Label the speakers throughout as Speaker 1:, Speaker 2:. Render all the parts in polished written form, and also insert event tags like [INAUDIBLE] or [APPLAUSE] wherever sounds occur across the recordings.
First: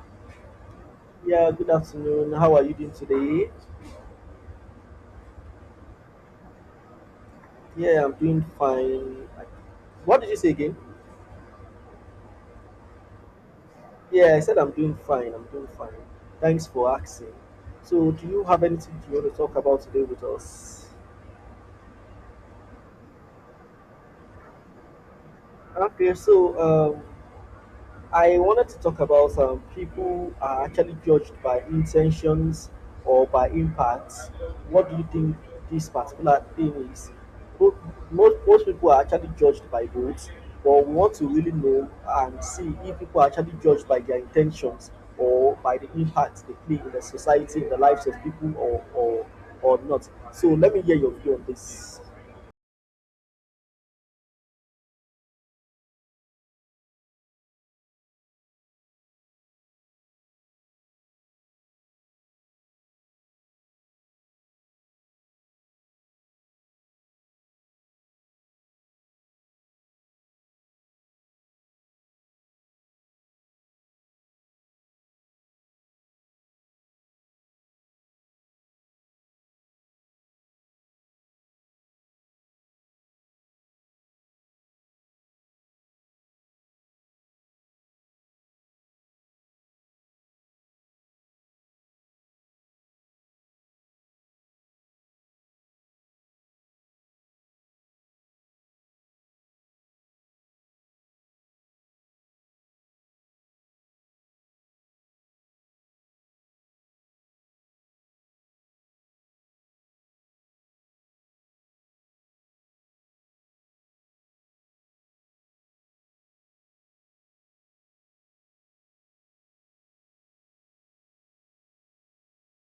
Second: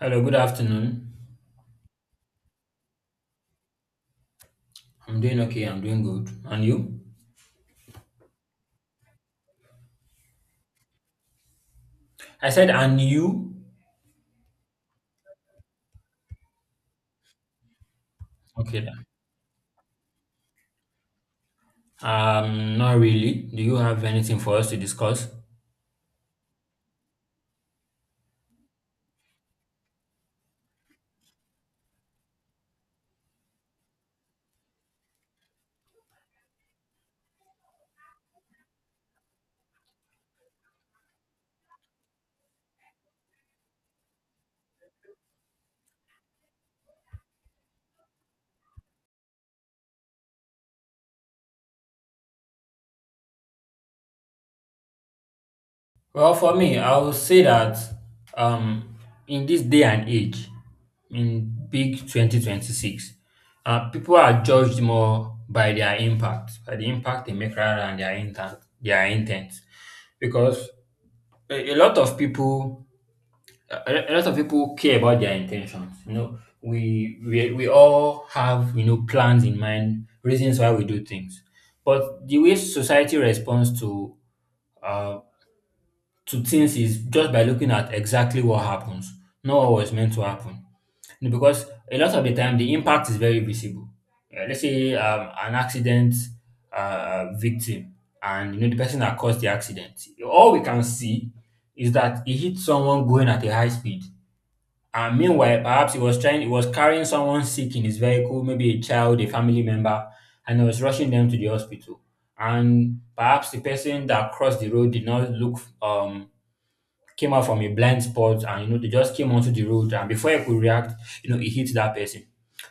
Speaker 1: Hello, good afternoon.
Speaker 2: Yeah, good afternoon. How are you doing today?
Speaker 1: I'm doing okay. I'm doing good. And you?
Speaker 2: Yeah, I'm doing fine. What did you say again?
Speaker 1: I said, and you?
Speaker 2: Yeah, I said I'm doing fine. I'm doing fine. Thanks for asking. So, do you have
Speaker 1: Okay,
Speaker 2: anything
Speaker 1: then.
Speaker 2: you want to talk about today with us?
Speaker 1: Not really. Do you have anything for us to discuss?
Speaker 2: Okay, so I wanted to talk about people are actually judged by intentions or by impacts. What do you think this particular thing is? Mo- most people are actually judged by both, but we want to really know and see if people are actually judged by their intentions or by the impact they play in the society, in the lives of people, or or not. So let me hear your view on this.
Speaker 1: Well, for me, I would say that um, in this day and age, in big 2026, people are judged more by their impact, by the impact they make rather than their intent, their intent. Because a, a lot of people a a, lot of people care about their intentions. We all have plans in mind, reasons why we do things. But the way society responds uh to things is just by looking at exactly what happens, not what was meant to happen. Because a lot of the time the impact is very visible. Let's say an accident victim, and the person that caused the accident. All we can see is that he hit someone going at a high speed, and meanwhile, perhaps he was carrying someone sick in his vehicle, maybe a child, a family member, and he was rushing them to the hospital. And perhaps the person that crossed the road did not look, came out from a blind spot, and they just came onto the road, and before he could react, he hit that person.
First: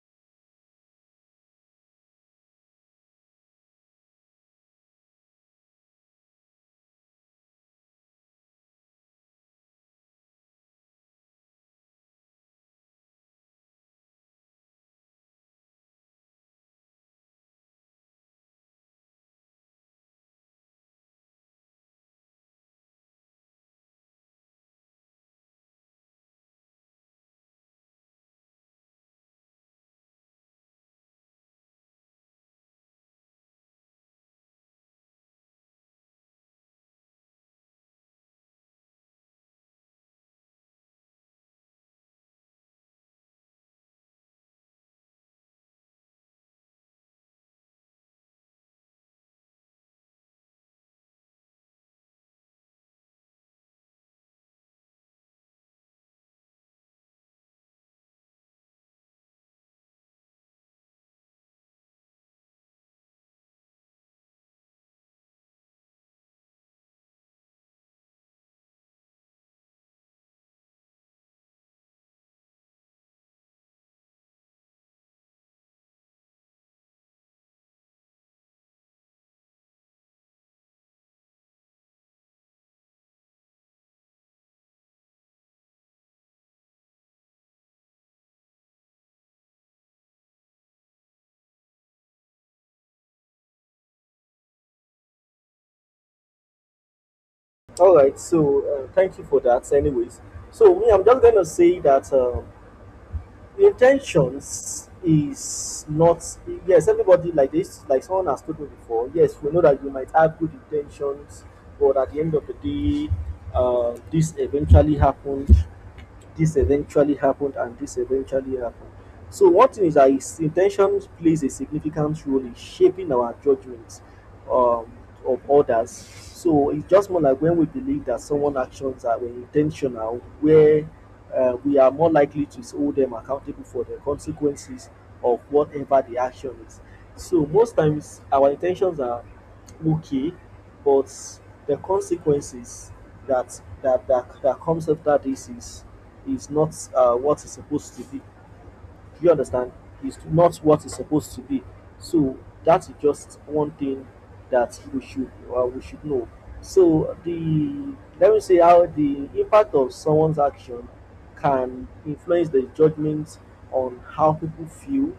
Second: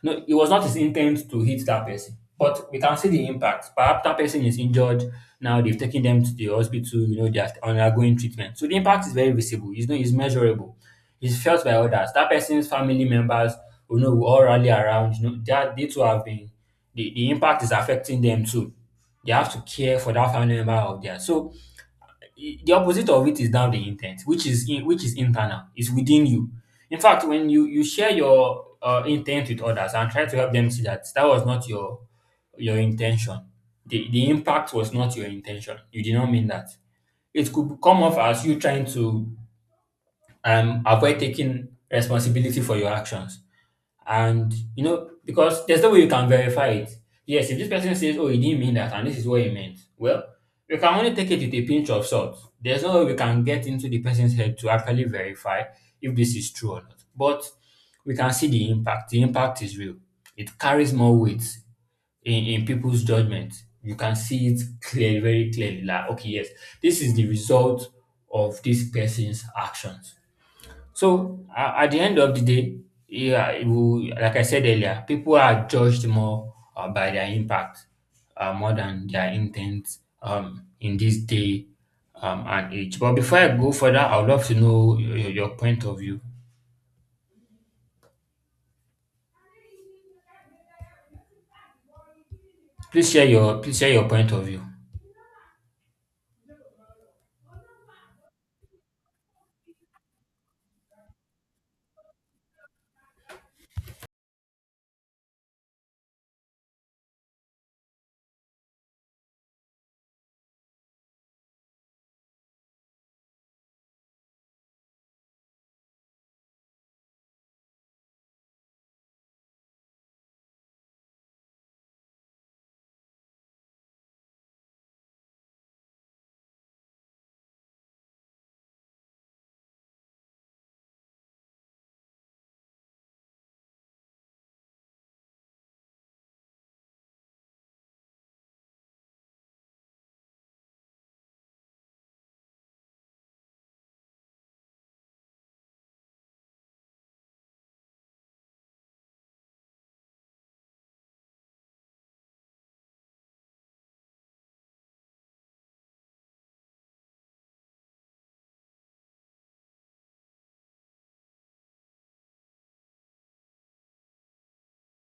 Speaker 1: No, it was not his intent to hit that person. But we can see the impact. Perhaps that person is injured. Now they've taken them to the hospital, they are undergoing treatment. So the impact is very visible, it's, no, it's measurable, it's felt by others. That person's family members, will all rally around, that they too have been, the impact is affecting them too. They have to care for that family member out there. So the opposite of it is now the intent, which is internal. It's within you. In fact, when you share your intent with others and try to help them see that that was not your, intention, the impact was not your intention. You did not mean that. It could come off as you trying to avoid taking responsibility for your actions. And because there's no way you can verify it. Yes, if this person says, oh, he didn't mean that, and this is what he meant, well, we can only take it with a pinch of salt. There's no way we can get into the person's head to actually verify if this is true or not. But we can see the impact. The impact is real. It carries more weight in people's judgment. You can see it clearly, very clearly, like, okay, yes, this is the result of this person's actions. So at the end of the day, yeah, it will, like I said earlier, people are judged more by their impact, more than their intent, in this day and age. But before I go further, I would love to know your, point of view. Please share your point of view.
Speaker 2: All right. So thank you for that. Anyways, so me, I'm just gonna say that. The intentions is not yes everybody like this, like someone has told me before, yes, we know that you might have good intentions, but at the end of the day, this eventually happened, this eventually happened, and this eventually happened. So one thing is that is intentions plays a significant role in shaping our judgments um, of others. So it's just more like when we believe that someone actions are intentional, where we are more likely to hold them accountable for the consequences of whatever the action is. So most times our intentions are okay, but the consequences that comes after this is not what is supposed to be. Do you understand? It's not what it's supposed to be. So that is just one thing that we should know. So the let me say how the impact of someone's action can influence the judgment on how people feel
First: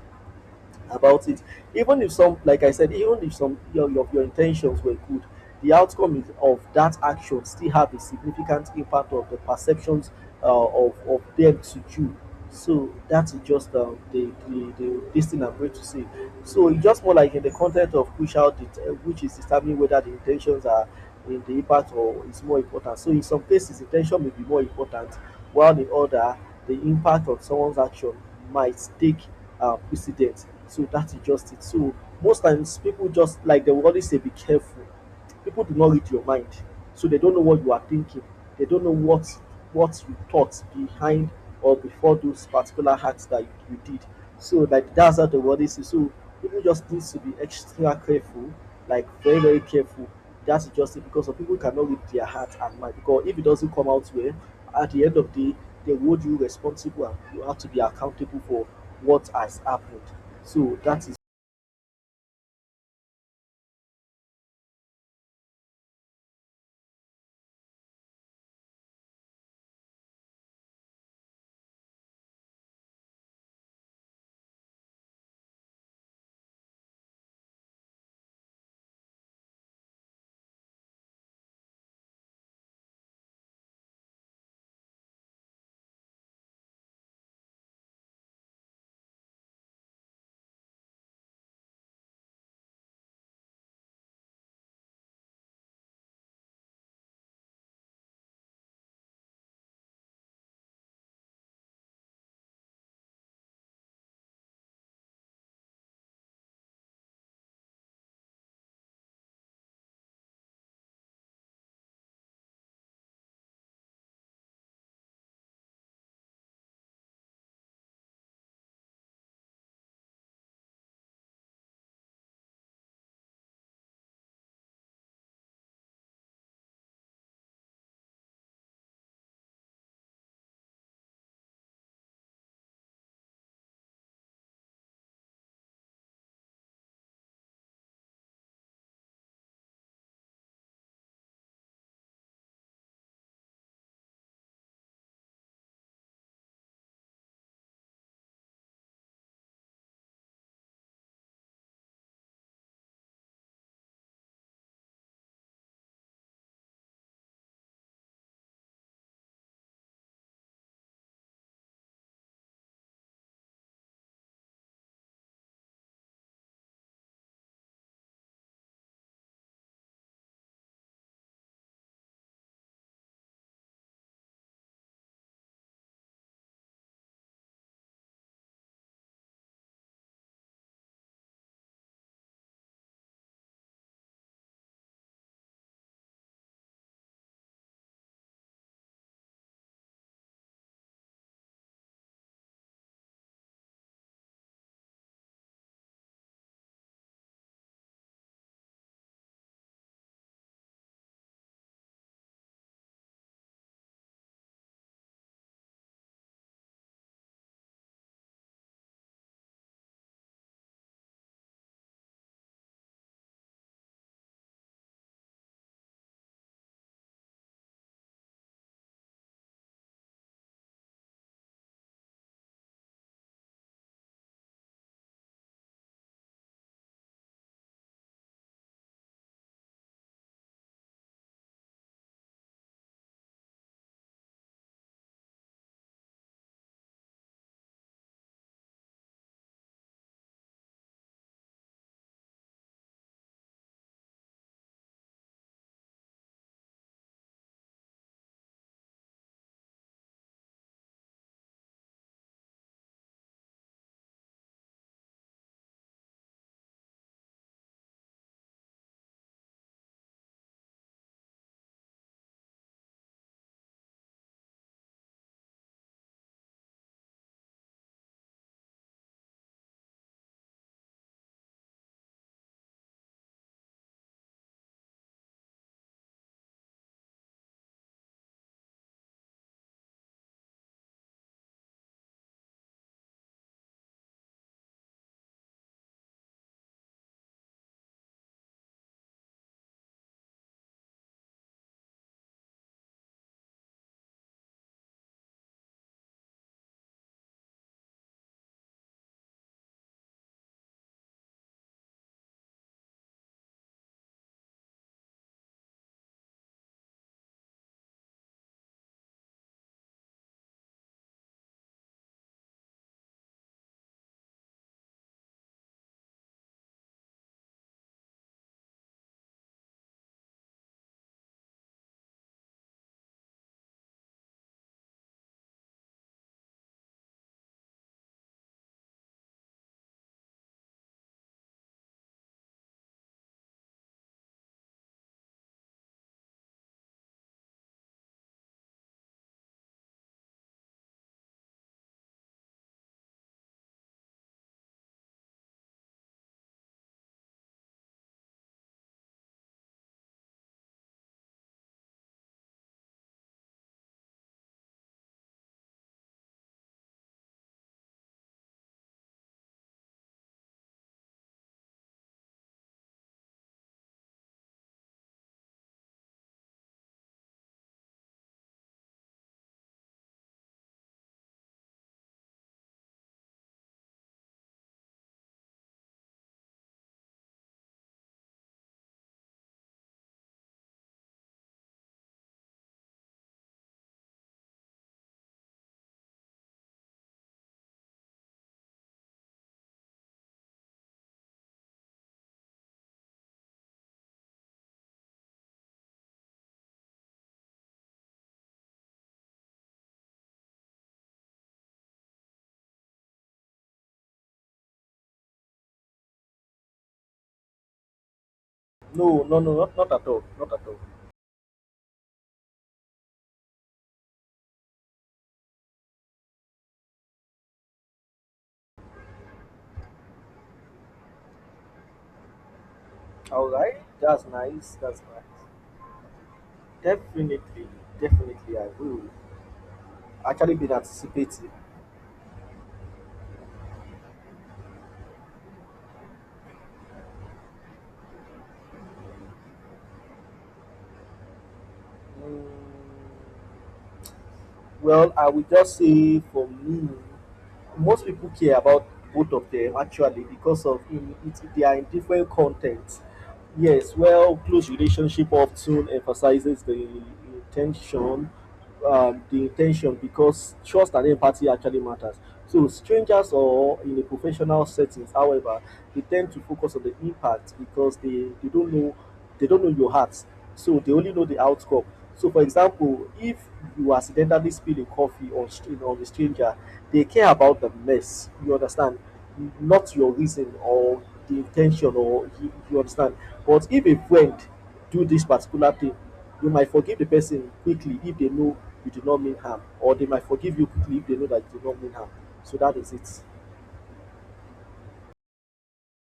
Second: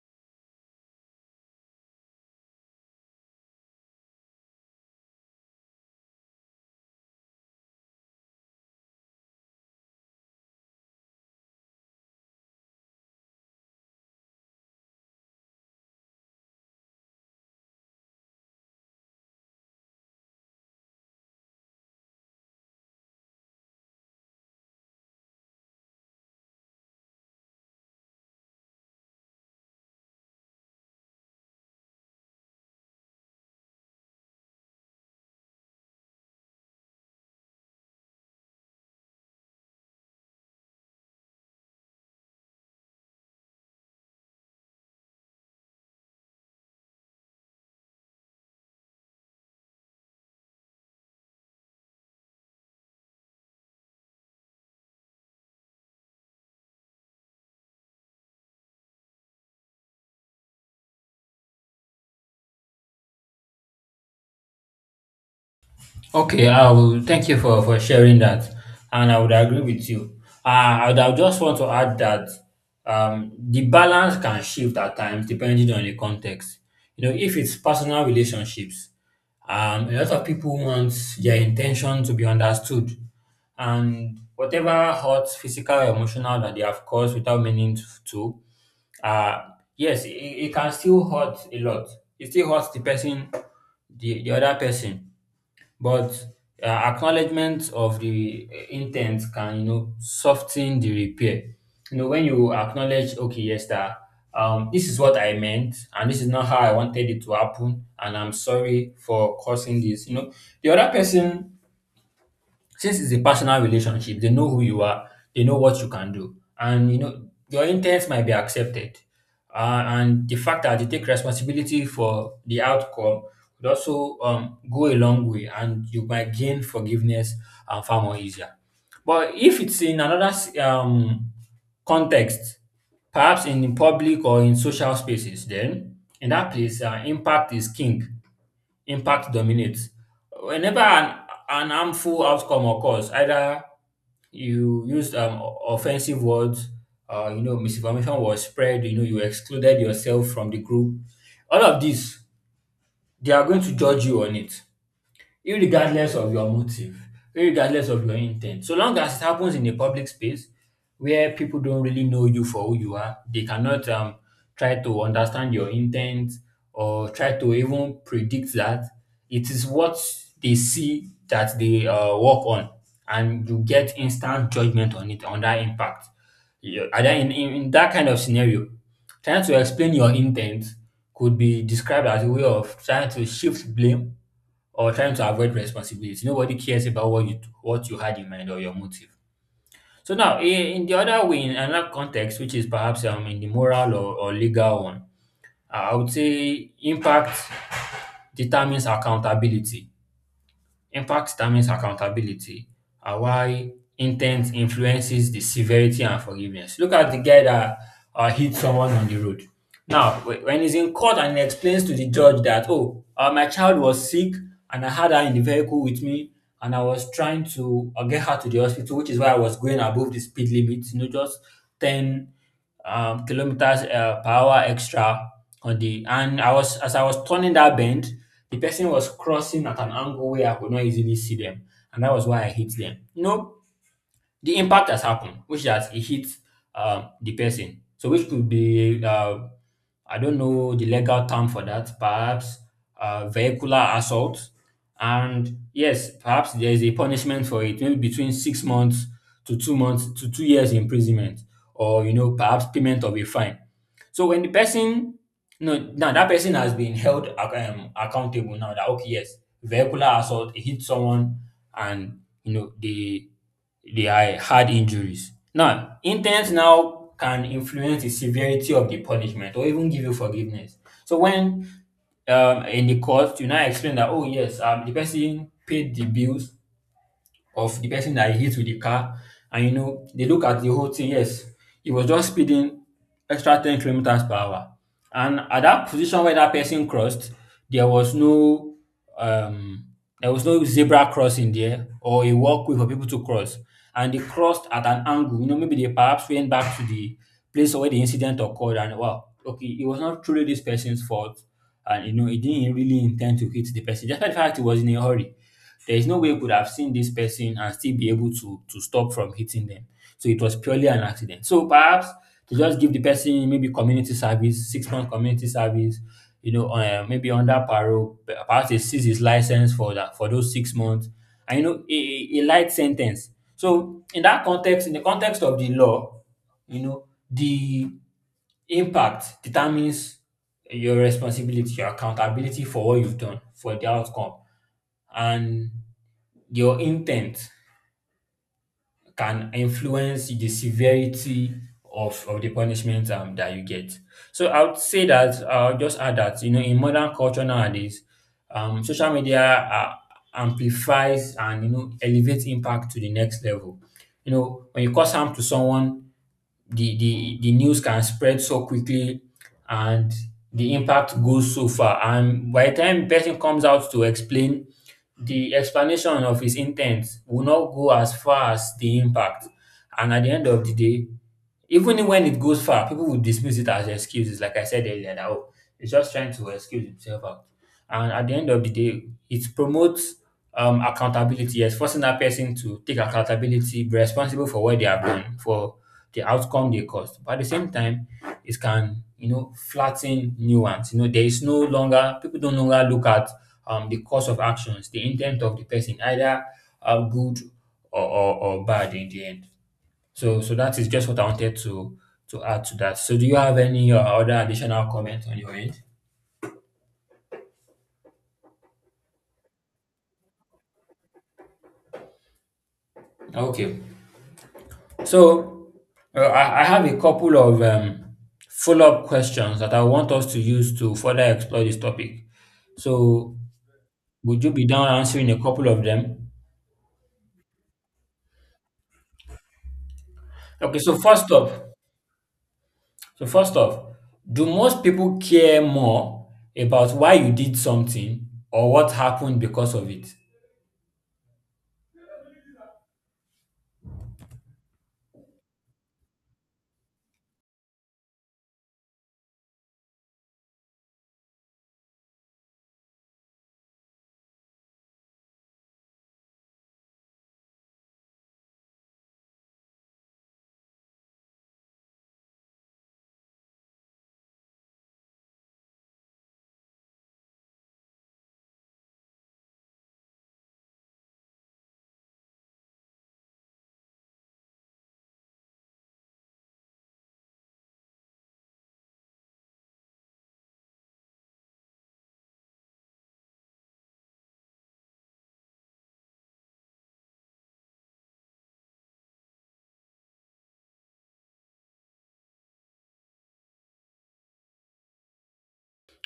Speaker 2: about it. Even if some, like I said, even if some your your intentions were good, the outcome of that action still have a significant impact of the perceptions of them to you. So that is just the, the this thing I'm going to say. So it's just more like in the content of push out, which is determining whether the intentions are in the impact or is more important. So in some cases, intention may be more important, while in other, the impact of someone's action might take precedent. So that is just it. So most times people just like they will always say, be careful. People do not read your mind, so they don't know what you are thinking. They don't know what you thought behind or before those particular acts that you did. So like that's how the world is. So people just need to be extra careful, like very careful. That's just it, because some people cannot read their heart and mind. Because if it doesn't come out well, at the end of the day, they hold you responsible and you have to be accountable for what has happened. So that is
Speaker 1: Okay, I will thank you for, sharing that, and I would agree with you. Uh, I would just want to add that the balance can shift at times depending on the context. If it's personal relationships, a lot of people want their intention to be understood, and whatever hurt, physical, or emotional that they have caused without meaning to, uh, yes, it can still hurt a lot. It still hurts the person, the other person, but acknowledgement of the intent can soften the repair. When you acknowledge, okay, yes, that this is what I meant and this is not how I wanted it to happen, and I'm sorry for causing this. The other person, since it's a personal relationship, they know who you are. They know what you can do, and your intents might be accepted. And the fact that they take responsibility for the outcome would also go a long way, and you might gain forgiveness and far more easier. But if it's in another context, perhaps in public or in social spaces, then in that place, impact is king. Impact dominates. Whenever an harmful outcome occurs, either you used offensive words, misinformation was spread, you excluded yourself from the group. All of these, they are going to judge you on it, irregardless of your motive, irregardless of your intent. So long as it happens in a public space where people don't really know you for who you are, they cannot try to understand your intent or try to even predict that. It is what they see that they work on, and you get instant judgment on it, on that impact. Yeah, and then in that kind of scenario, trying to explain your intent could be described as a way of trying to shift blame or trying to avoid responsibility. Nobody cares about what you had in mind or your motive. So now, in the other way, in another context, which is perhaps in the moral or legal one, I would say impact determines accountability. Impact determines accountability, and while intent influences the severity and forgiveness. Look at the guy that hit someone on the road. Now, when he's in court and he explains to the judge that, oh, my child was sick and I had her in the vehicle with me, and I was trying to get her to the hospital, which is why I was going above the speed limit, just 10 kilometers per hour extra, on the and I was as I was turning that bend, the person was crossing at an angle where I could not easily see them, and that was why I hit them. No, the impact has happened, which has it hit the person. So, which could be, I don't know the legal term for that, perhaps vehicular assault. And yes, perhaps there is a punishment for it, maybe between 6 months to 2 months to 2 years imprisonment, or perhaps payment of a fine. So when the person, no, now that person has been held accountable. Now that, okay, yes, vehicular assault, it hit someone, and they are had injuries. Now, intent now can influence the severity of the punishment or even give you forgiveness. So when in the court, you now explain that, oh yes, the person paid the bills of the person that he hit with the car. And they look at the whole thing. Yes, he was just speeding extra 10 kilometers per hour. And at that position where that person crossed, there was um there was no zebra crossing there or a walkway for people to cross. And they crossed at an angle. Maybe they perhaps went back to the place where the incident occurred, and wow, okay, it was not truly this person's fault. And he didn't really intend to hit the person. Despite the fact he was in a hurry. There is no way you could have seen this person and still be able to stop from hitting them. So it was purely an accident. So perhaps to just give the person maybe community service, 6 month community service, maybe under parole, perhaps they seize his license for those 6 months, and a light sentence. So in that context, in the context of the law, the impact determines your responsibility, your accountability for what you've done, for the outcome, and your intent can influence the severity of the punishment that you get. So I would say that I'll just add that in modern culture nowadays, social media amplifies and elevates impact to the next level. When you cause harm to someone, the news can spread so quickly, and the impact goes so far. And by the time person comes out to explain, the explanation of his intent will not go as far as the impact. And at the end of the day, even when it goes far, people will dismiss it as excuses, like I said earlier, that, oh, he's just trying to excuse himself out. And at the end of the day, it promotes accountability, yes, forcing that person to take accountability, be responsible for what they have done, for the outcome they caused. But at the same time, it can flatten nuance. You know, there is no longer, people don't longer look at the course of actions, the intent of the person, either good or bad in the end. So that is just what I wanted to add to that. So, do you have any other additional comment on your end?
Speaker 2: no, no, no, not, not at all, not at all.
Speaker 1: Okay. So, I have a couple of follow up questions that I want us to use to further explore this topic. So,
Speaker 2: All right, that's
Speaker 1: would you be
Speaker 2: nice,
Speaker 1: down
Speaker 2: that's
Speaker 1: answering a
Speaker 2: nice.
Speaker 1: couple of them?
Speaker 2: Definitely, definitely, I will. Actually, been
Speaker 1: Okay,
Speaker 2: anticipating.
Speaker 1: so first off, do most people care more about why you did something or what happened because of it?
Speaker 2: Mm. Well, I would just say for me, most people care about both of them actually because of in it, they are in different contexts. Yes, well, close relationship often emphasizes intention, the intention because trust and empathy actually matters. So strangers or in a professional settings, however, they tend to focus on the impact because they don't know they don't know your heart. So they only know the outcome. So, for example, if you accidentally spill a coffee on, on a stranger, they care about the mess. You understand? Not your reason or the intention, or you understand. But if a friend do this particular thing, you might forgive the person quickly if they know you did not mean harm, or they might forgive you quickly if they know that you did not mean harm. So that is it.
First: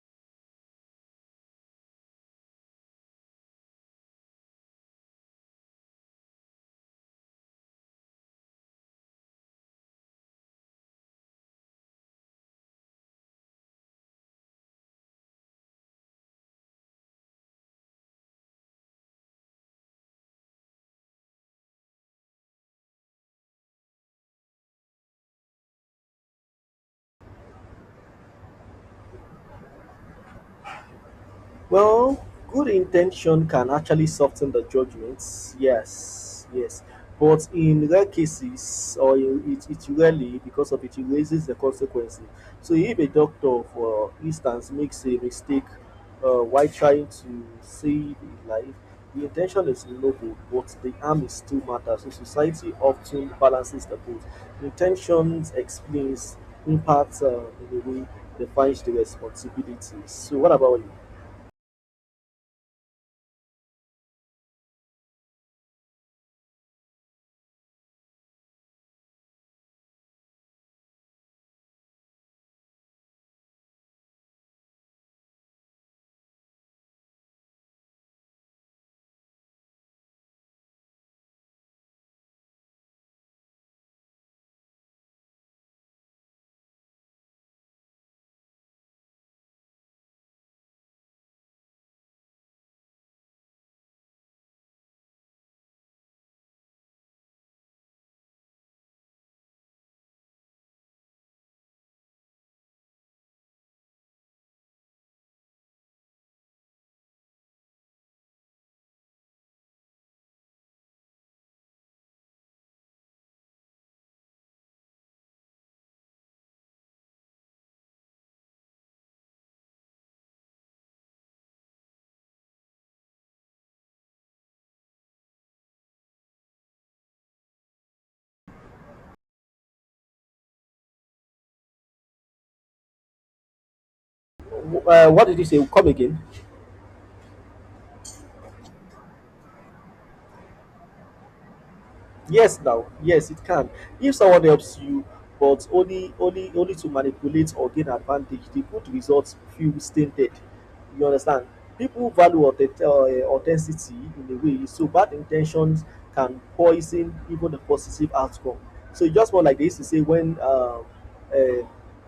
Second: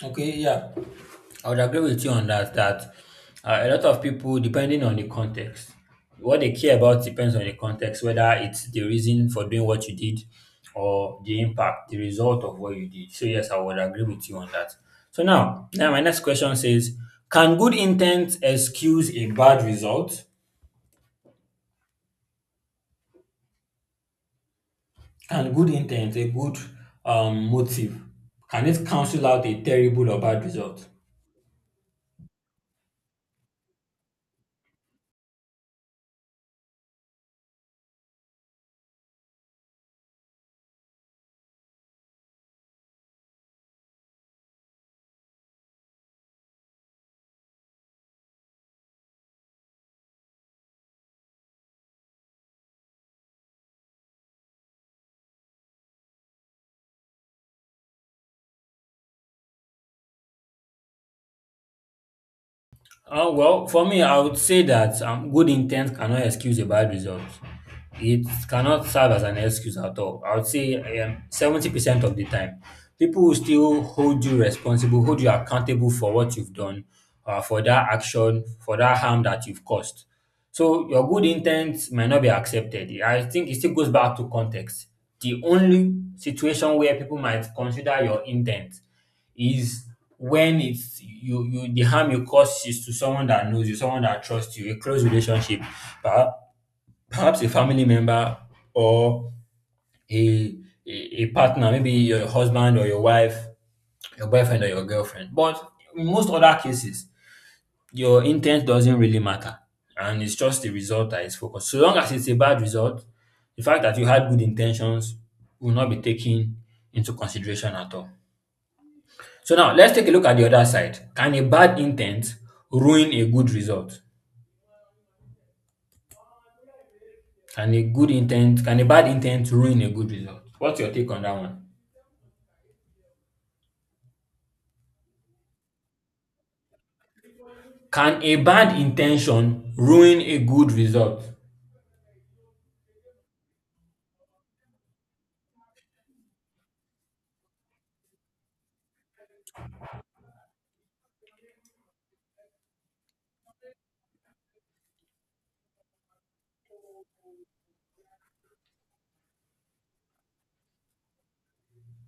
Speaker 1: Okay, yeah. I would agree with you on that. That a lot of people, depending on the context, what they care about depends on the context, whether it's the reason for doing what you did or the impact, the result of what you did. So yes, I would agree with you on that. So now, my next question says, can good intent excuse a bad result? Can good intent, a good motive, can it cancel out a terrible or bad result?
Speaker 2: Well, good intention can actually soften the judgments. Yes, yes. But in rare cases, or in, it rarely, because of it, it raises the consequences. So if a doctor, for instance, makes a mistake while trying to save a life, the intention is noble, but the harm is still matters. So society often balances the both. Intentions explains, impacts in a way, defines the responsibilities. So what about you?
Speaker 1: Well, for me, I would say that good intent cannot excuse a bad result. It cannot serve as an excuse at all. I would say 70% of the time, people will still hold you responsible, hold you accountable for what you've done, for that action, for that harm that you've caused. So your good intent might not be accepted. I think it still goes back to context. The only situation where people might consider your intent is when it's you you the harm you cause is to someone that knows you, someone that trusts you, a close relationship, perha- perhaps a family member or a a, a partner, maybe your husband or your wife, your boyfriend or your girlfriend. But in most other cases, your intent doesn't really matter, and it's just the result that is focused. So long as it's a bad result, the fact that you had good intentions will not be taken into consideration at all. So now let's take a look at the other side. Can a bad intent ruin a good result? Can a good intent can a bad intent ruin a good result? What's your take on that one?
Speaker 2: What did you say? Come again?
Speaker 1: Can a bad intention ruin a good result?
Speaker 2: Yes, now, yes, it can. If someone helps you, but only only to manipulate or gain advantage, the good results feel stinted. You understand? People value authenticity in a way, so bad intentions can poison even the positive outcome. So it's just more like they used to say when uh,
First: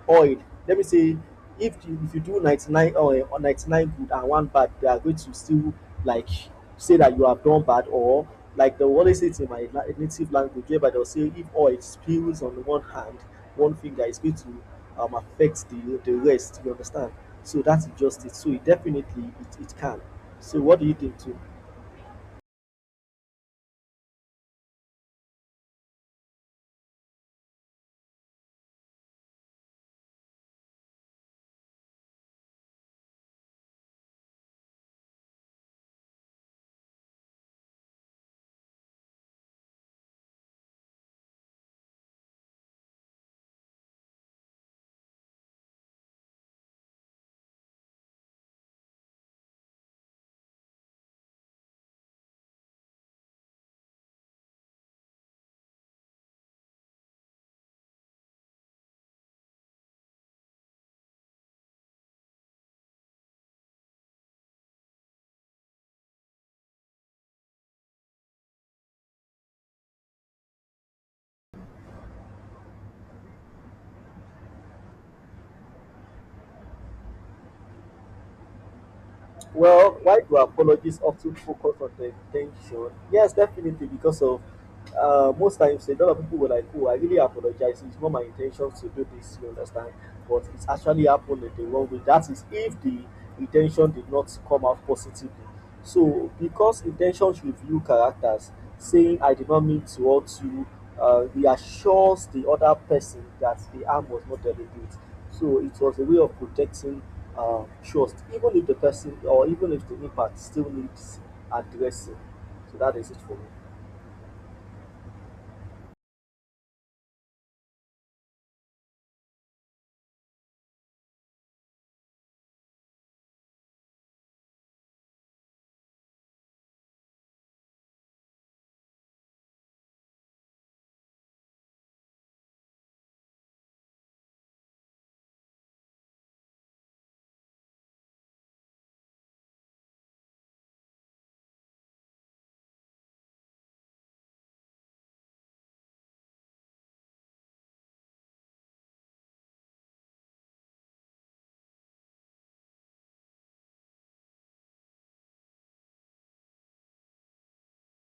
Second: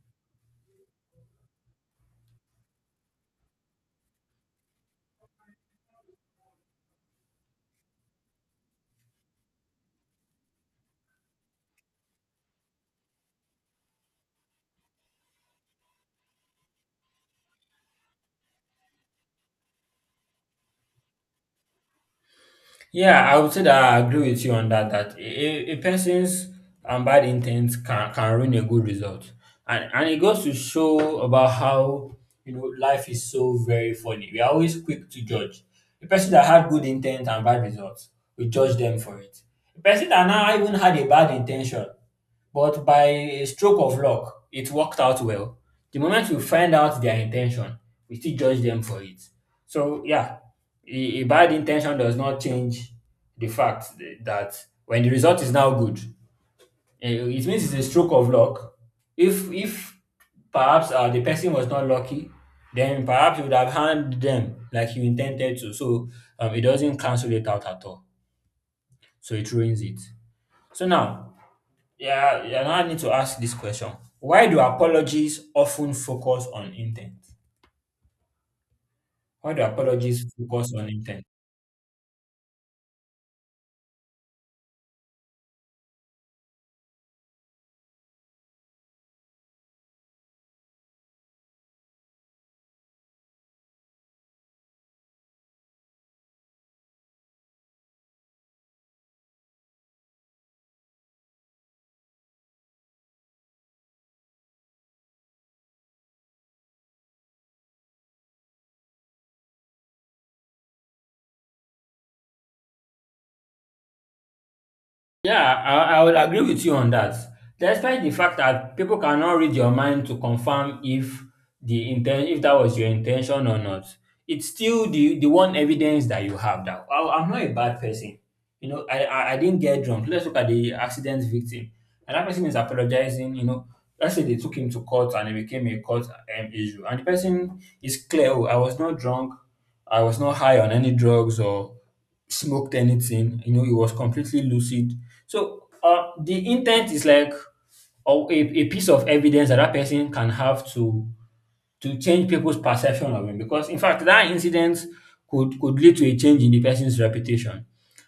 Speaker 2: oil, let me say, if you do 99 oil or 99 good and one bad, they are going to still, like, say that you have done bad, or like they will always say it in my native language, whereby they'll say if oil spills on one hand, one finger, it's going to affect the rest, you understand. So that's just it. So it definitely it can. So what do you think too?
Speaker 1: Yeah, I would say that I agree with you on that. That a person's bad intent can ruin a good result, and it goes to show about how, you know, life is so very funny. We are always quick to judge a person that had good intent and bad results. We judge them for it. A person that now even had a bad intention but by a stroke of luck, it worked out well. The moment we find out their intention, we still judge them for it. So, yeah, a bad intention does not change the fact that when the result is now good, eh, it means it's a stroke of luck. If perhaps the person was not lucky, then perhaps you would have harmed them like you intended to. So it doesn't cancel it out at all. So it ruins it. So now, yeah, yeah, now I need to ask this question. Why do apologies often focus on intent? Why do
Speaker 2: Well, why
Speaker 1: apologies
Speaker 2: do
Speaker 1: focus on
Speaker 2: apologies
Speaker 1: intent?
Speaker 2: often focus on the intention? Yes, definitely, because of most times a lot of people were like, "Oh, I really apologize. It's not my intention to do this." You understand? But it's actually happened in the wrong way. That is, if the intention did not come out positively. So because intentions reveal characters, saying I did not mean to hurt you reassures the other person that the harm was not deliberate. So it was a way of protecting trust, even if the person or even if the impact still needs addressing. So that is it for me.
Speaker 1: Yeah, I will agree with you on that. Despite the fact that people cannot read your mind to confirm if if that was your intention or not, it's still the one evidence that you have that "Oh, I'm not a bad person. You know, I didn't get drunk." Let's look at the accident victim. And that person is apologizing, you know. Let's say they took him to court and it became a court issue. And the person is clear, oh, I was not drunk. I was not high on any drugs or smoked anything. You know, it was completely lucid. So the intent is like a piece of evidence that that person can have to change people's perception of him because in fact that incident could lead to a change in the person's reputation,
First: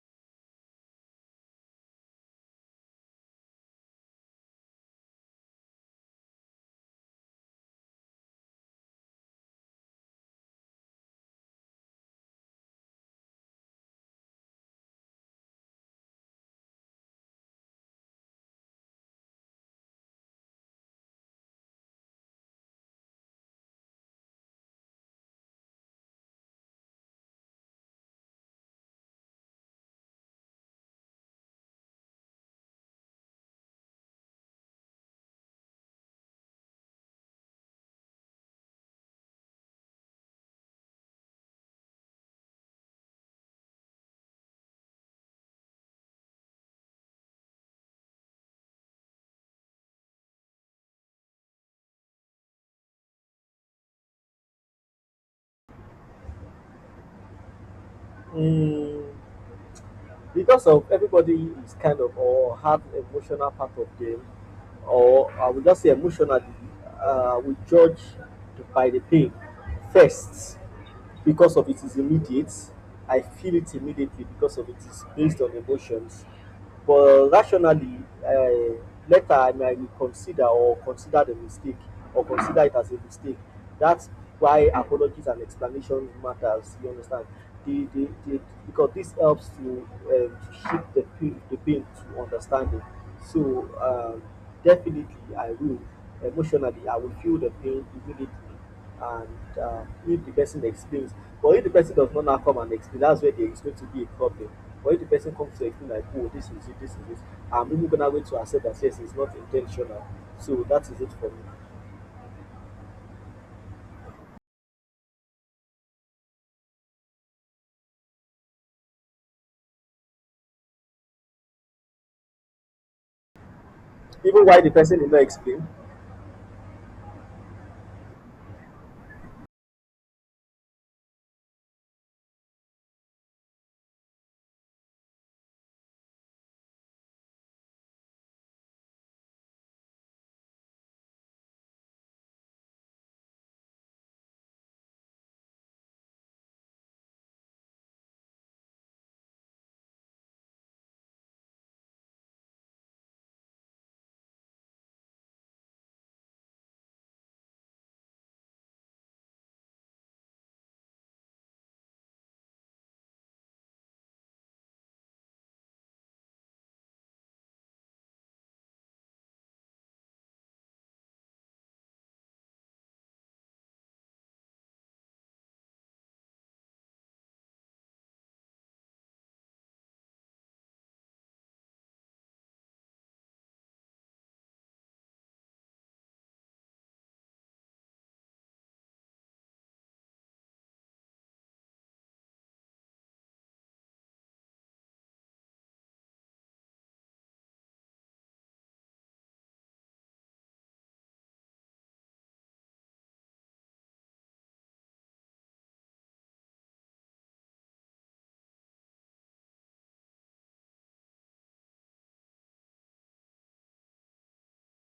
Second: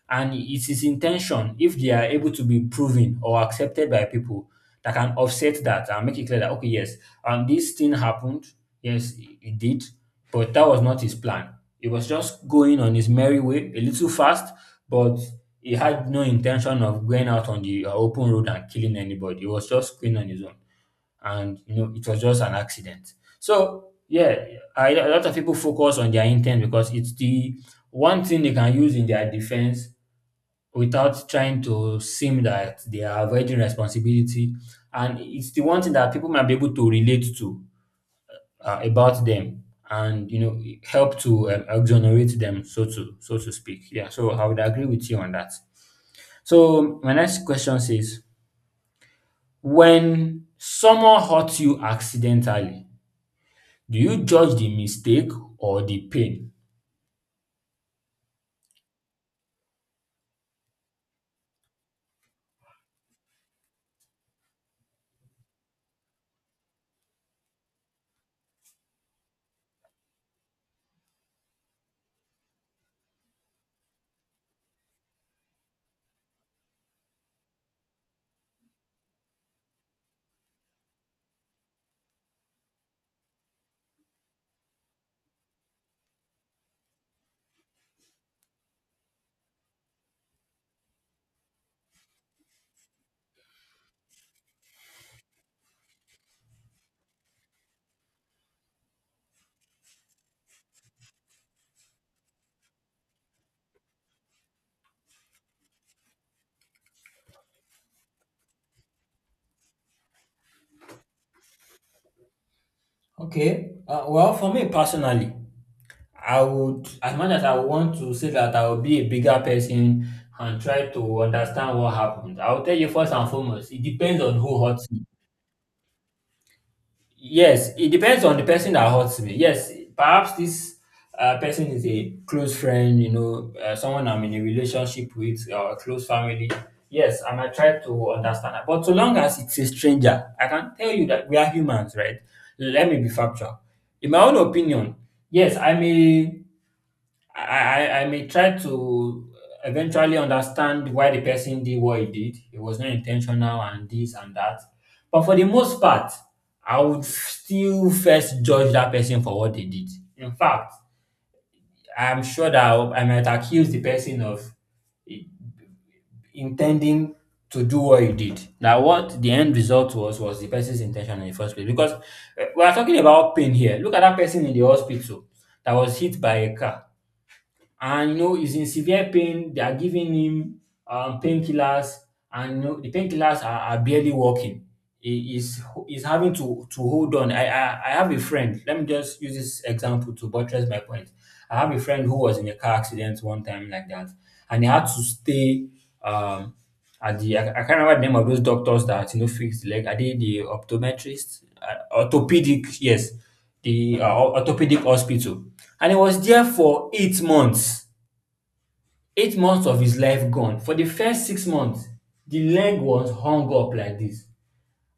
Speaker 1: and it is intention if they are able to be proven or accepted by people that can offset that and make it clear that okay, yes, this thing happened, yes it did, but that was not his plan. He was just going on his merry way a little fast, but he had no intention of going out on the open road and killing anybody. He was just going on his own, and you know, it was just an accident. So yeah, I, a lot of people focus on their intent because it's the one thing they can use in their defense without trying to seem that they are avoiding responsibility, and it's the one thing that people might be able to relate to about them, and you know, help to exonerate them, so to speak. Yeah, so I would agree with you on that. So my next question says, when someone hurts you accidentally, do you judge the mistake or the pain?
Speaker 2: Mm, because of everybody is kind of or have emotional part of them, or I would just say emotionally, we judge by the pain first because of it is immediate. I feel it immediately because of it is based on emotions. But rationally, uh, later I might reconsider or consider the mistake or consider it as a mistake. That's why apologies and explanation matters. You understand? The, the, the, because this helps to shift the pain to understanding. So definitely, I will emotionally I will feel the pain immediately and, if the person explains, but if the person does not now come and explain, that's where there is going to be a problem. But if the person comes to explain like oh this is it this is it, I'm even gonna wait to accept that yes it's not intentional. So that is it for me.
Speaker 1: Okay. Well, for me personally, I would, as much as I want to say that I will be a bigger person and try to understand what happened, I will tell you first and foremost, it depends on
Speaker 2: Even why
Speaker 1: who
Speaker 2: the
Speaker 1: hurts.
Speaker 2: person did not explain.
Speaker 1: Yes, it depends on the person that hurts me. Yes, perhaps this person is a close friend, you know, someone I'm in a relationship with, or a close family. Yes, I might try to understand that. But so long as it's a stranger, I can tell you that we are humans, right? Let me be factual. In my own opinion, yes, I may, I may try to eventually understand why the person did what he did. It was not intentional and this and that. But for the most part, I would still first judge that person for what they did. In fact, I'm sure that I might accuse the person of i- intending to do what he did. Now, what the end result was the person's intention in the first place. Because we are talking about pain here. Look at that person in the hospital that was hit by a car, and you know he's in severe pain. They are giving him painkillers, and you know, the painkillers are barely working. He is having to hold on. I have a friend. Let me just use this example to buttress my point. I have a friend who was in a car accident one time like that, and he had to stay. Um, at the I can't remember the name of those doctors that, you know, fix the leg. Are they the optometrist? Orthopedic, yes. The orthopedic hospital. And he was there for eight months. Eight months of his life gone. For the first six months, the leg was hung up like this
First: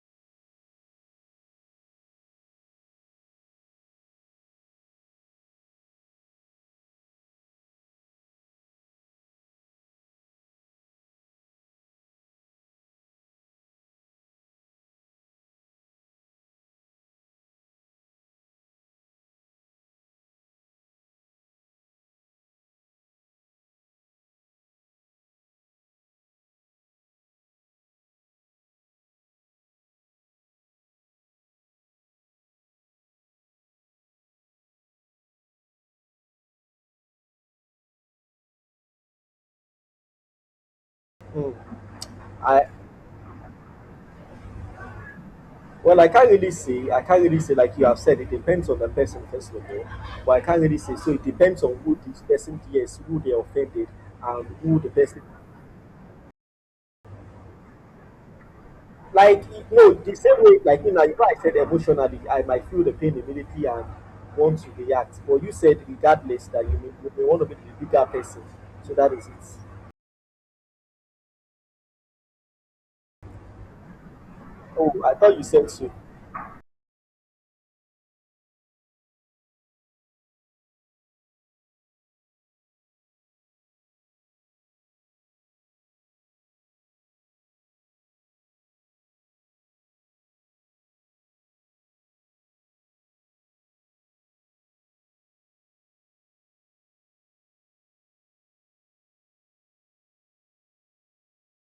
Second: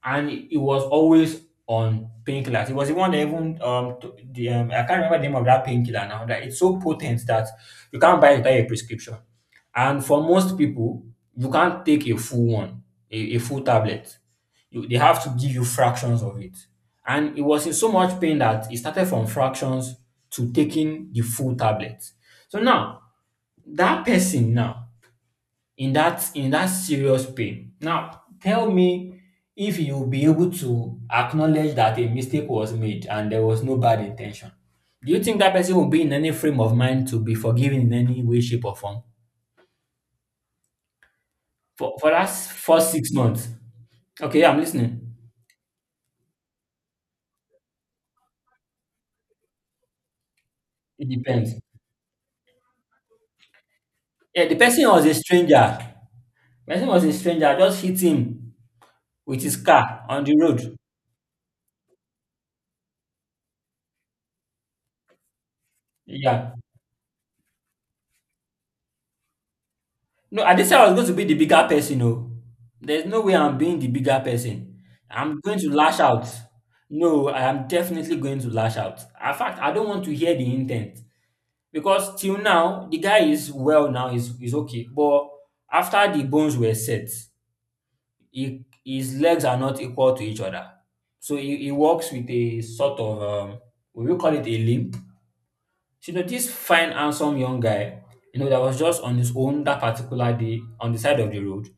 Speaker 1: and he was always on painkillers. He was the one that even t- the I can't remember the name of that painkiller now. That it's so potent that you can't buy it without a prescription. And for most people, you can't take a full one, a full tablet. They have to give you fractions of it. And it was in so much pain that it started from fractions to taking the full tablet. So now that person now in that serious pain. Now, tell me if you'll be able to acknowledge that a mistake was made and there was no bad intention. Do you think that person will be in any frame of mind to be forgiven in any way, shape, or form?
Speaker 2: Mm,
Speaker 1: For that
Speaker 2: I
Speaker 1: first six months. Okay, I'm listening.
Speaker 2: well I can't really say, I can't really say, like you have said, it depends on the person first of all, but I can't really say.
Speaker 1: It
Speaker 2: So it
Speaker 1: depends.
Speaker 2: depends on who this person is, who they offended
Speaker 1: Yeah,
Speaker 2: and
Speaker 1: the
Speaker 2: who
Speaker 1: person
Speaker 2: the
Speaker 1: was a
Speaker 2: person.
Speaker 1: stranger. Person was a stranger. I just hit him with
Speaker 2: Like
Speaker 1: his
Speaker 2: you know,
Speaker 1: car
Speaker 2: the
Speaker 1: on the
Speaker 2: same way
Speaker 1: road.
Speaker 2: like you know, I said emotionally, I might feel the pain immediately and want to react. But you said regardless
Speaker 1: Yeah.
Speaker 2: that you may want to be the bigger person. So that is it.
Speaker 1: No, I didn't say I was going to be the bigger person, no. There's no way I'm being the bigger person.
Speaker 2: Oh, I thought
Speaker 1: I'm
Speaker 2: you
Speaker 1: going to
Speaker 2: said so.
Speaker 1: lash out. No, I am definitely going to lash out. In fact, I don't want to hear the intent because till now the guy is well now, he's okay. But after the bones were set, he, his legs are not equal to each other. So he walks with a sort of, we will call it a limp. So, you know, this fine, handsome young guy, you know, that was just on his own that particular day on the side of the road.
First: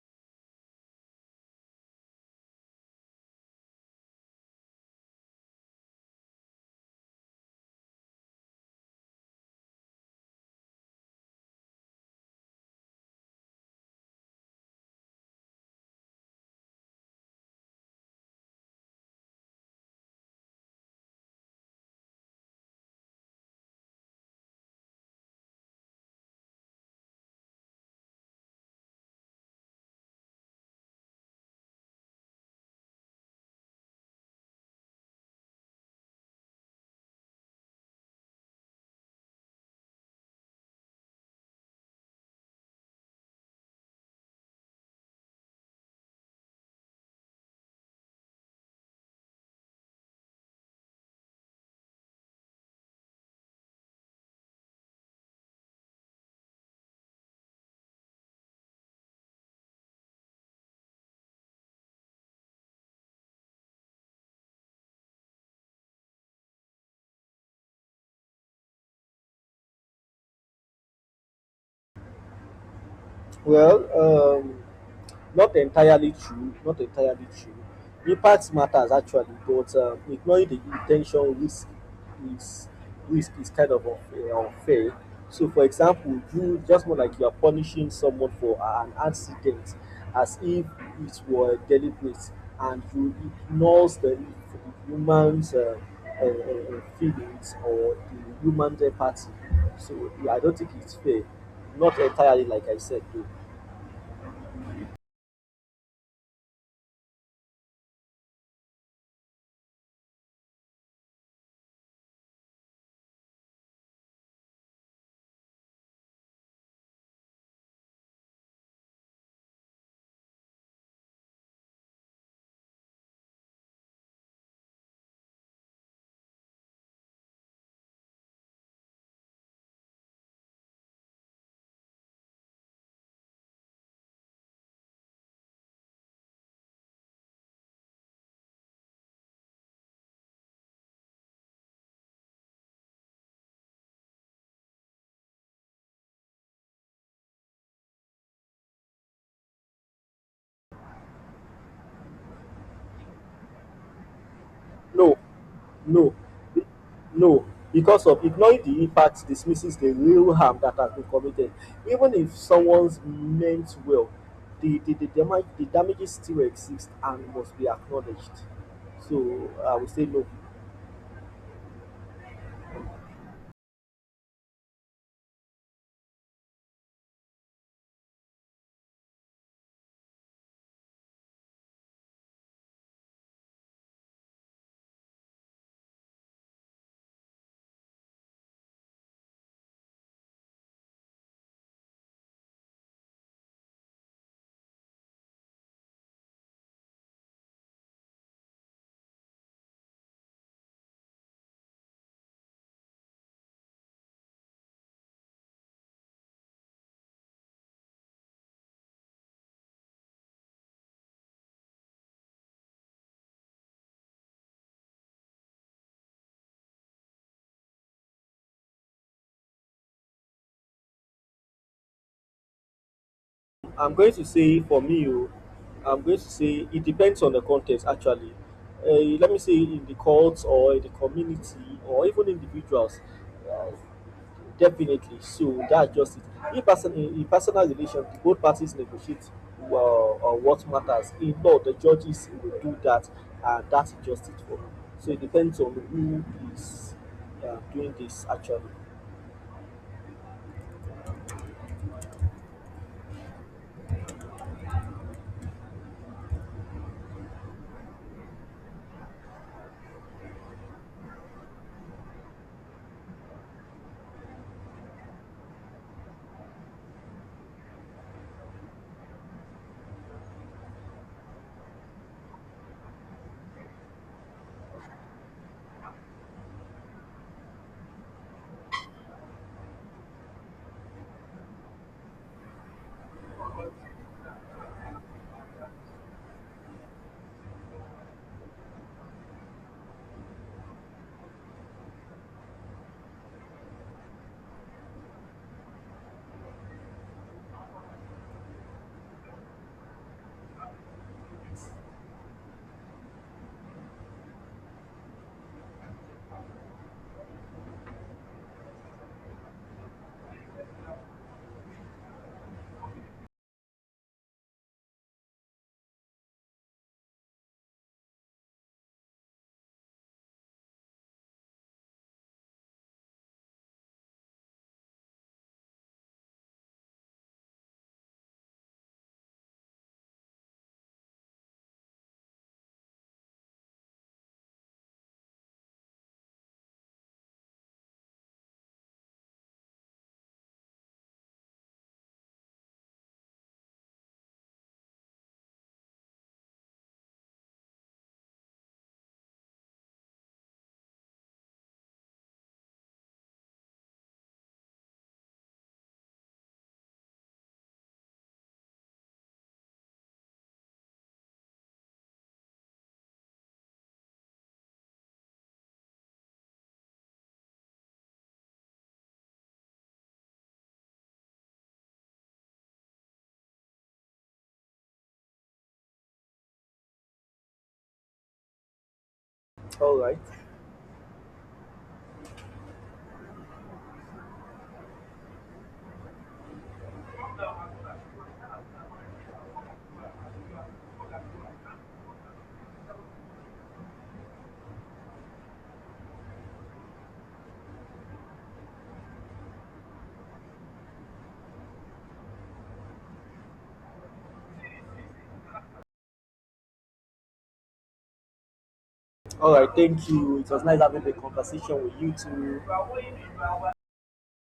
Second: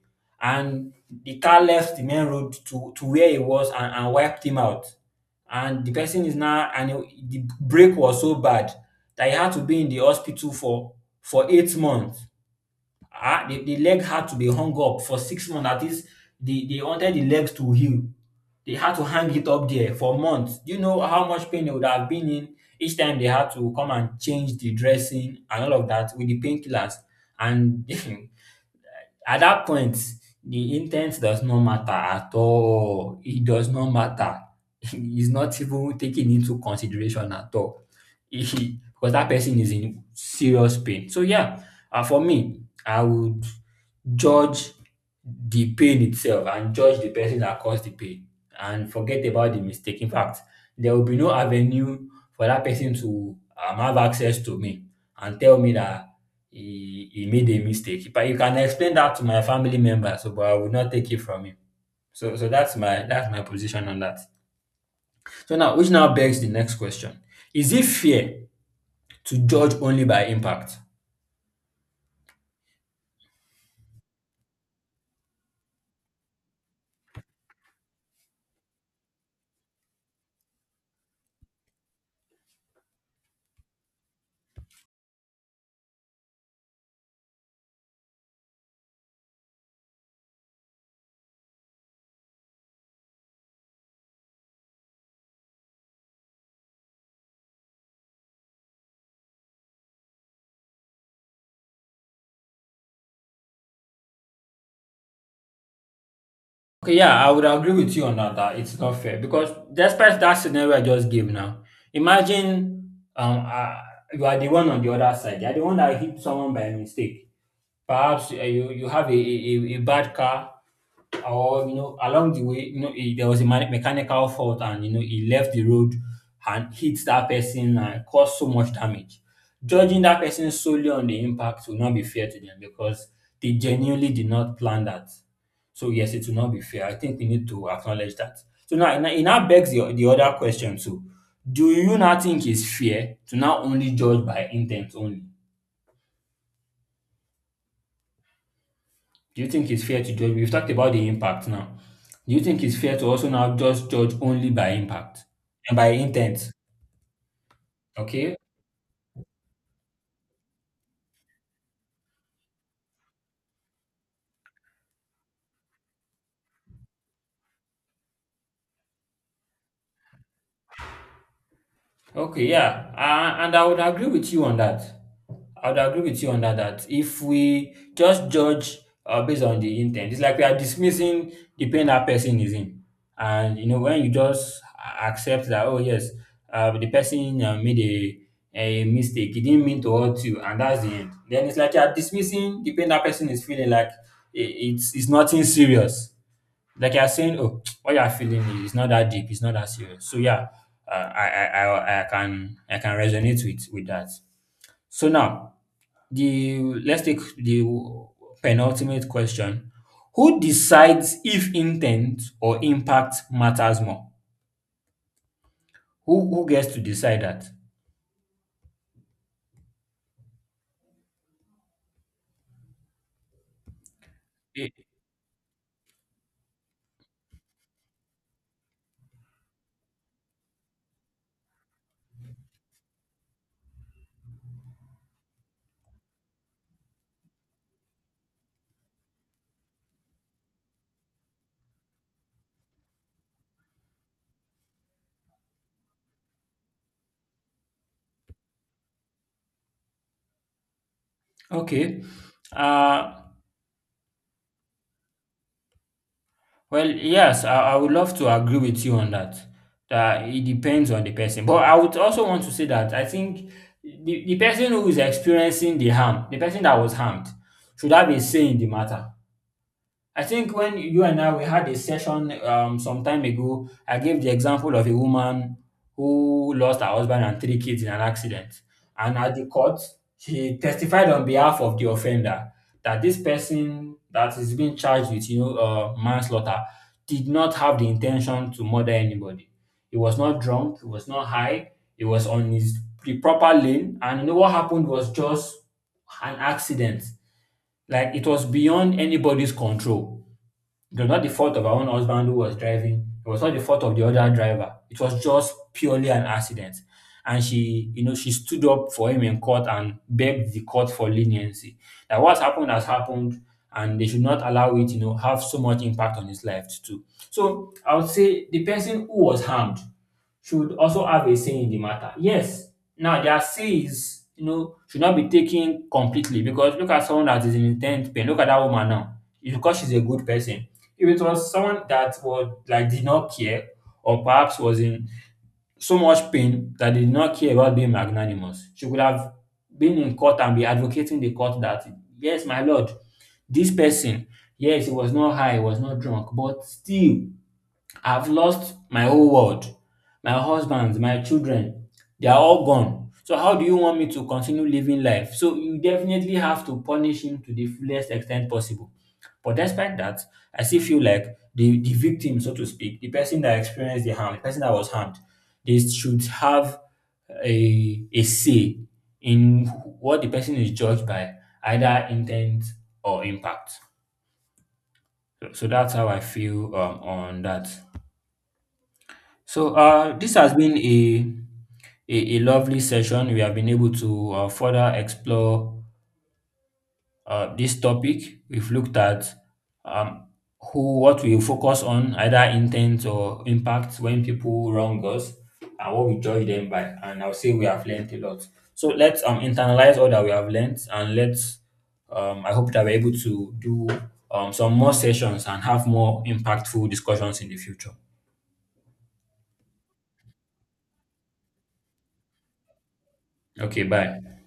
Speaker 1: And the car left the main road to where he was and wiped him out. And the person is now, and the break was so bad that he had to be in the hospital for 8 months. The the leg had to be hung up for 6 months. At least they wanted the legs to heal. They had to hang it up there for months. Do you know how much pain they would have been in each time they had to come and change the dressing and all of that with the painkillers? And [LAUGHS] at that point, the intent does not matter at all. It does not matter. [LAUGHS] It's not even taken into consideration at all. [LAUGHS] Because that person is in serious pain. So, yeah, for me, I would judge the pain itself and judge the person that caused the pain and forget about the mistake. In fact, there will be no avenue for that person to have access to me and tell me that he made a mistake. But you can explain that to my family members, so, but I will not take it from him. So that's my position on that. So now, which now begs the next question: Is it fair to judge only by impact?
Speaker 2: Well, um, not entirely true. Not entirely true. Impact matters actually, but ignoring the intention is risk is kind of unfair. Unfair. So, for example, you just more like you are punishing someone for an accident as if it were deliberate, and you ignores the human's feelings or the human's empathy. So, yeah, I don't think it's fair. Not entirely, like I said, though.
Speaker 1: Okay, yeah, I would agree with you on that, that it's not fair because despite that scenario I just gave now, imagine you are the one on the other side, you are the one that hit someone by mistake. Perhaps you have a bad car or you know along the way you know there was a mechanical fault and you know he left the road and hit that person and caused so much damage. Judging that person solely on the impact will not be fair to them because they genuinely did not plan that. So yes, it will not be fair. I think we need to acknowledge that. So now it now it now begs the other question too. Do you now think it's fair to now only judge by intent only? Do you think it's fair to judge? We've talked about the impact now. Do you think it's fair to also now just judge only by
Speaker 2: No,
Speaker 1: impact and by
Speaker 2: no,
Speaker 1: intent?
Speaker 2: be- no, because of
Speaker 1: Okay,
Speaker 2: ignoring the impact dismisses the real harm that has been committed. Even if someone's meant well, damage, the damages still exist and must be acknowledged. So I would say no.
Speaker 1: Okay, yeah, and I would agree with you on that. I would agree with you on that, that if we just judge based on the intent, it's like we are dismissing the pain that person is in. And you know, when you just accept that, oh yes, the person made a mistake, he didn't mean to hurt you, and that's the end. Then it's like you are dismissing the pain that person is feeling, like. It's nothing serious, like you're saying, oh, what you're feeling is not that deep, it's not that serious. So yeah, I can I can resonate with that. So now the let's take the penultimate question: Who decides if intent or impact matters more? Who gets to decide that?
Speaker 2: I'm going to say
Speaker 1: Eh,
Speaker 2: for me, oh, I'm going to say it depends on the context actually. Uh, Let me say in the courts or in the community or even individuals, uh, definitely. So that's just it. In personal relations, both parties negotiate what matters. In law, the judges will do that, and that's just it for me. So it depends on who is doing this actually.
Speaker 1: okay. Uh, well, yes, I would love to agree with you on that, that it depends on the person. But I would also want to say that I think the person who is experiencing the harm, the person that was harmed, should have a say in the matter. I think when you and I we had a session some time ago, I gave the example of a woman who lost her husband and three kids in an accident. And at the court, she testified on behalf of the offender, that this person that is being charged with, you know, manslaughter, did not have the intention to murder anybody. He was not drunk. He was not high. He was on his the proper lane. And you know what happened was just an accident. Like it was beyond anybody's control. It was not the fault of our own husband who was driving. It was not the fault of the other driver. It was just purely an accident. And she, you know, she stood up for him in court and begged the court for leniency. That what's happened has happened, and they should not allow it, you know, have so much impact on his life too. So I would say the person who was harmed should also have a say in the matter. Yes, now their say is, you know, should not be taken completely, because look at someone that is in intense pain. Look at that woman now. It's because she's a good person. If it was someone that was like did not care or perhaps was in so much pain that they did not care about being magnanimous, she could have been in court and be advocating the court that yes, my lord, this person, yes, he was not high, he was not drunk, but still I've lost my whole world, my husband, my children, they are all gone. So how do you want me to continue living life? So you definitely have to punish him to the fullest extent possible. But despite that, I still feel like the victim, so to speak, the person that experienced the harm, the person that was harmed, they should have a say in what the person is judged by, either intent or impact. So that's how I feel on that. So
Speaker 2: All right.
Speaker 1: this has been a lovely session. We have been able to further explore this topic. We've looked at um, who what we focus on, either intent or impact, when people wrong us, and what we judge them by. And I'll say we have learned a lot. So let's internalize all that we have learned, and let's. I hope that we're able to do some more sessions and have more impactful discussions in the future.
Speaker 2: All right. Thank you. It was nice having the conversation with you too.
Speaker 1: Okay, bye.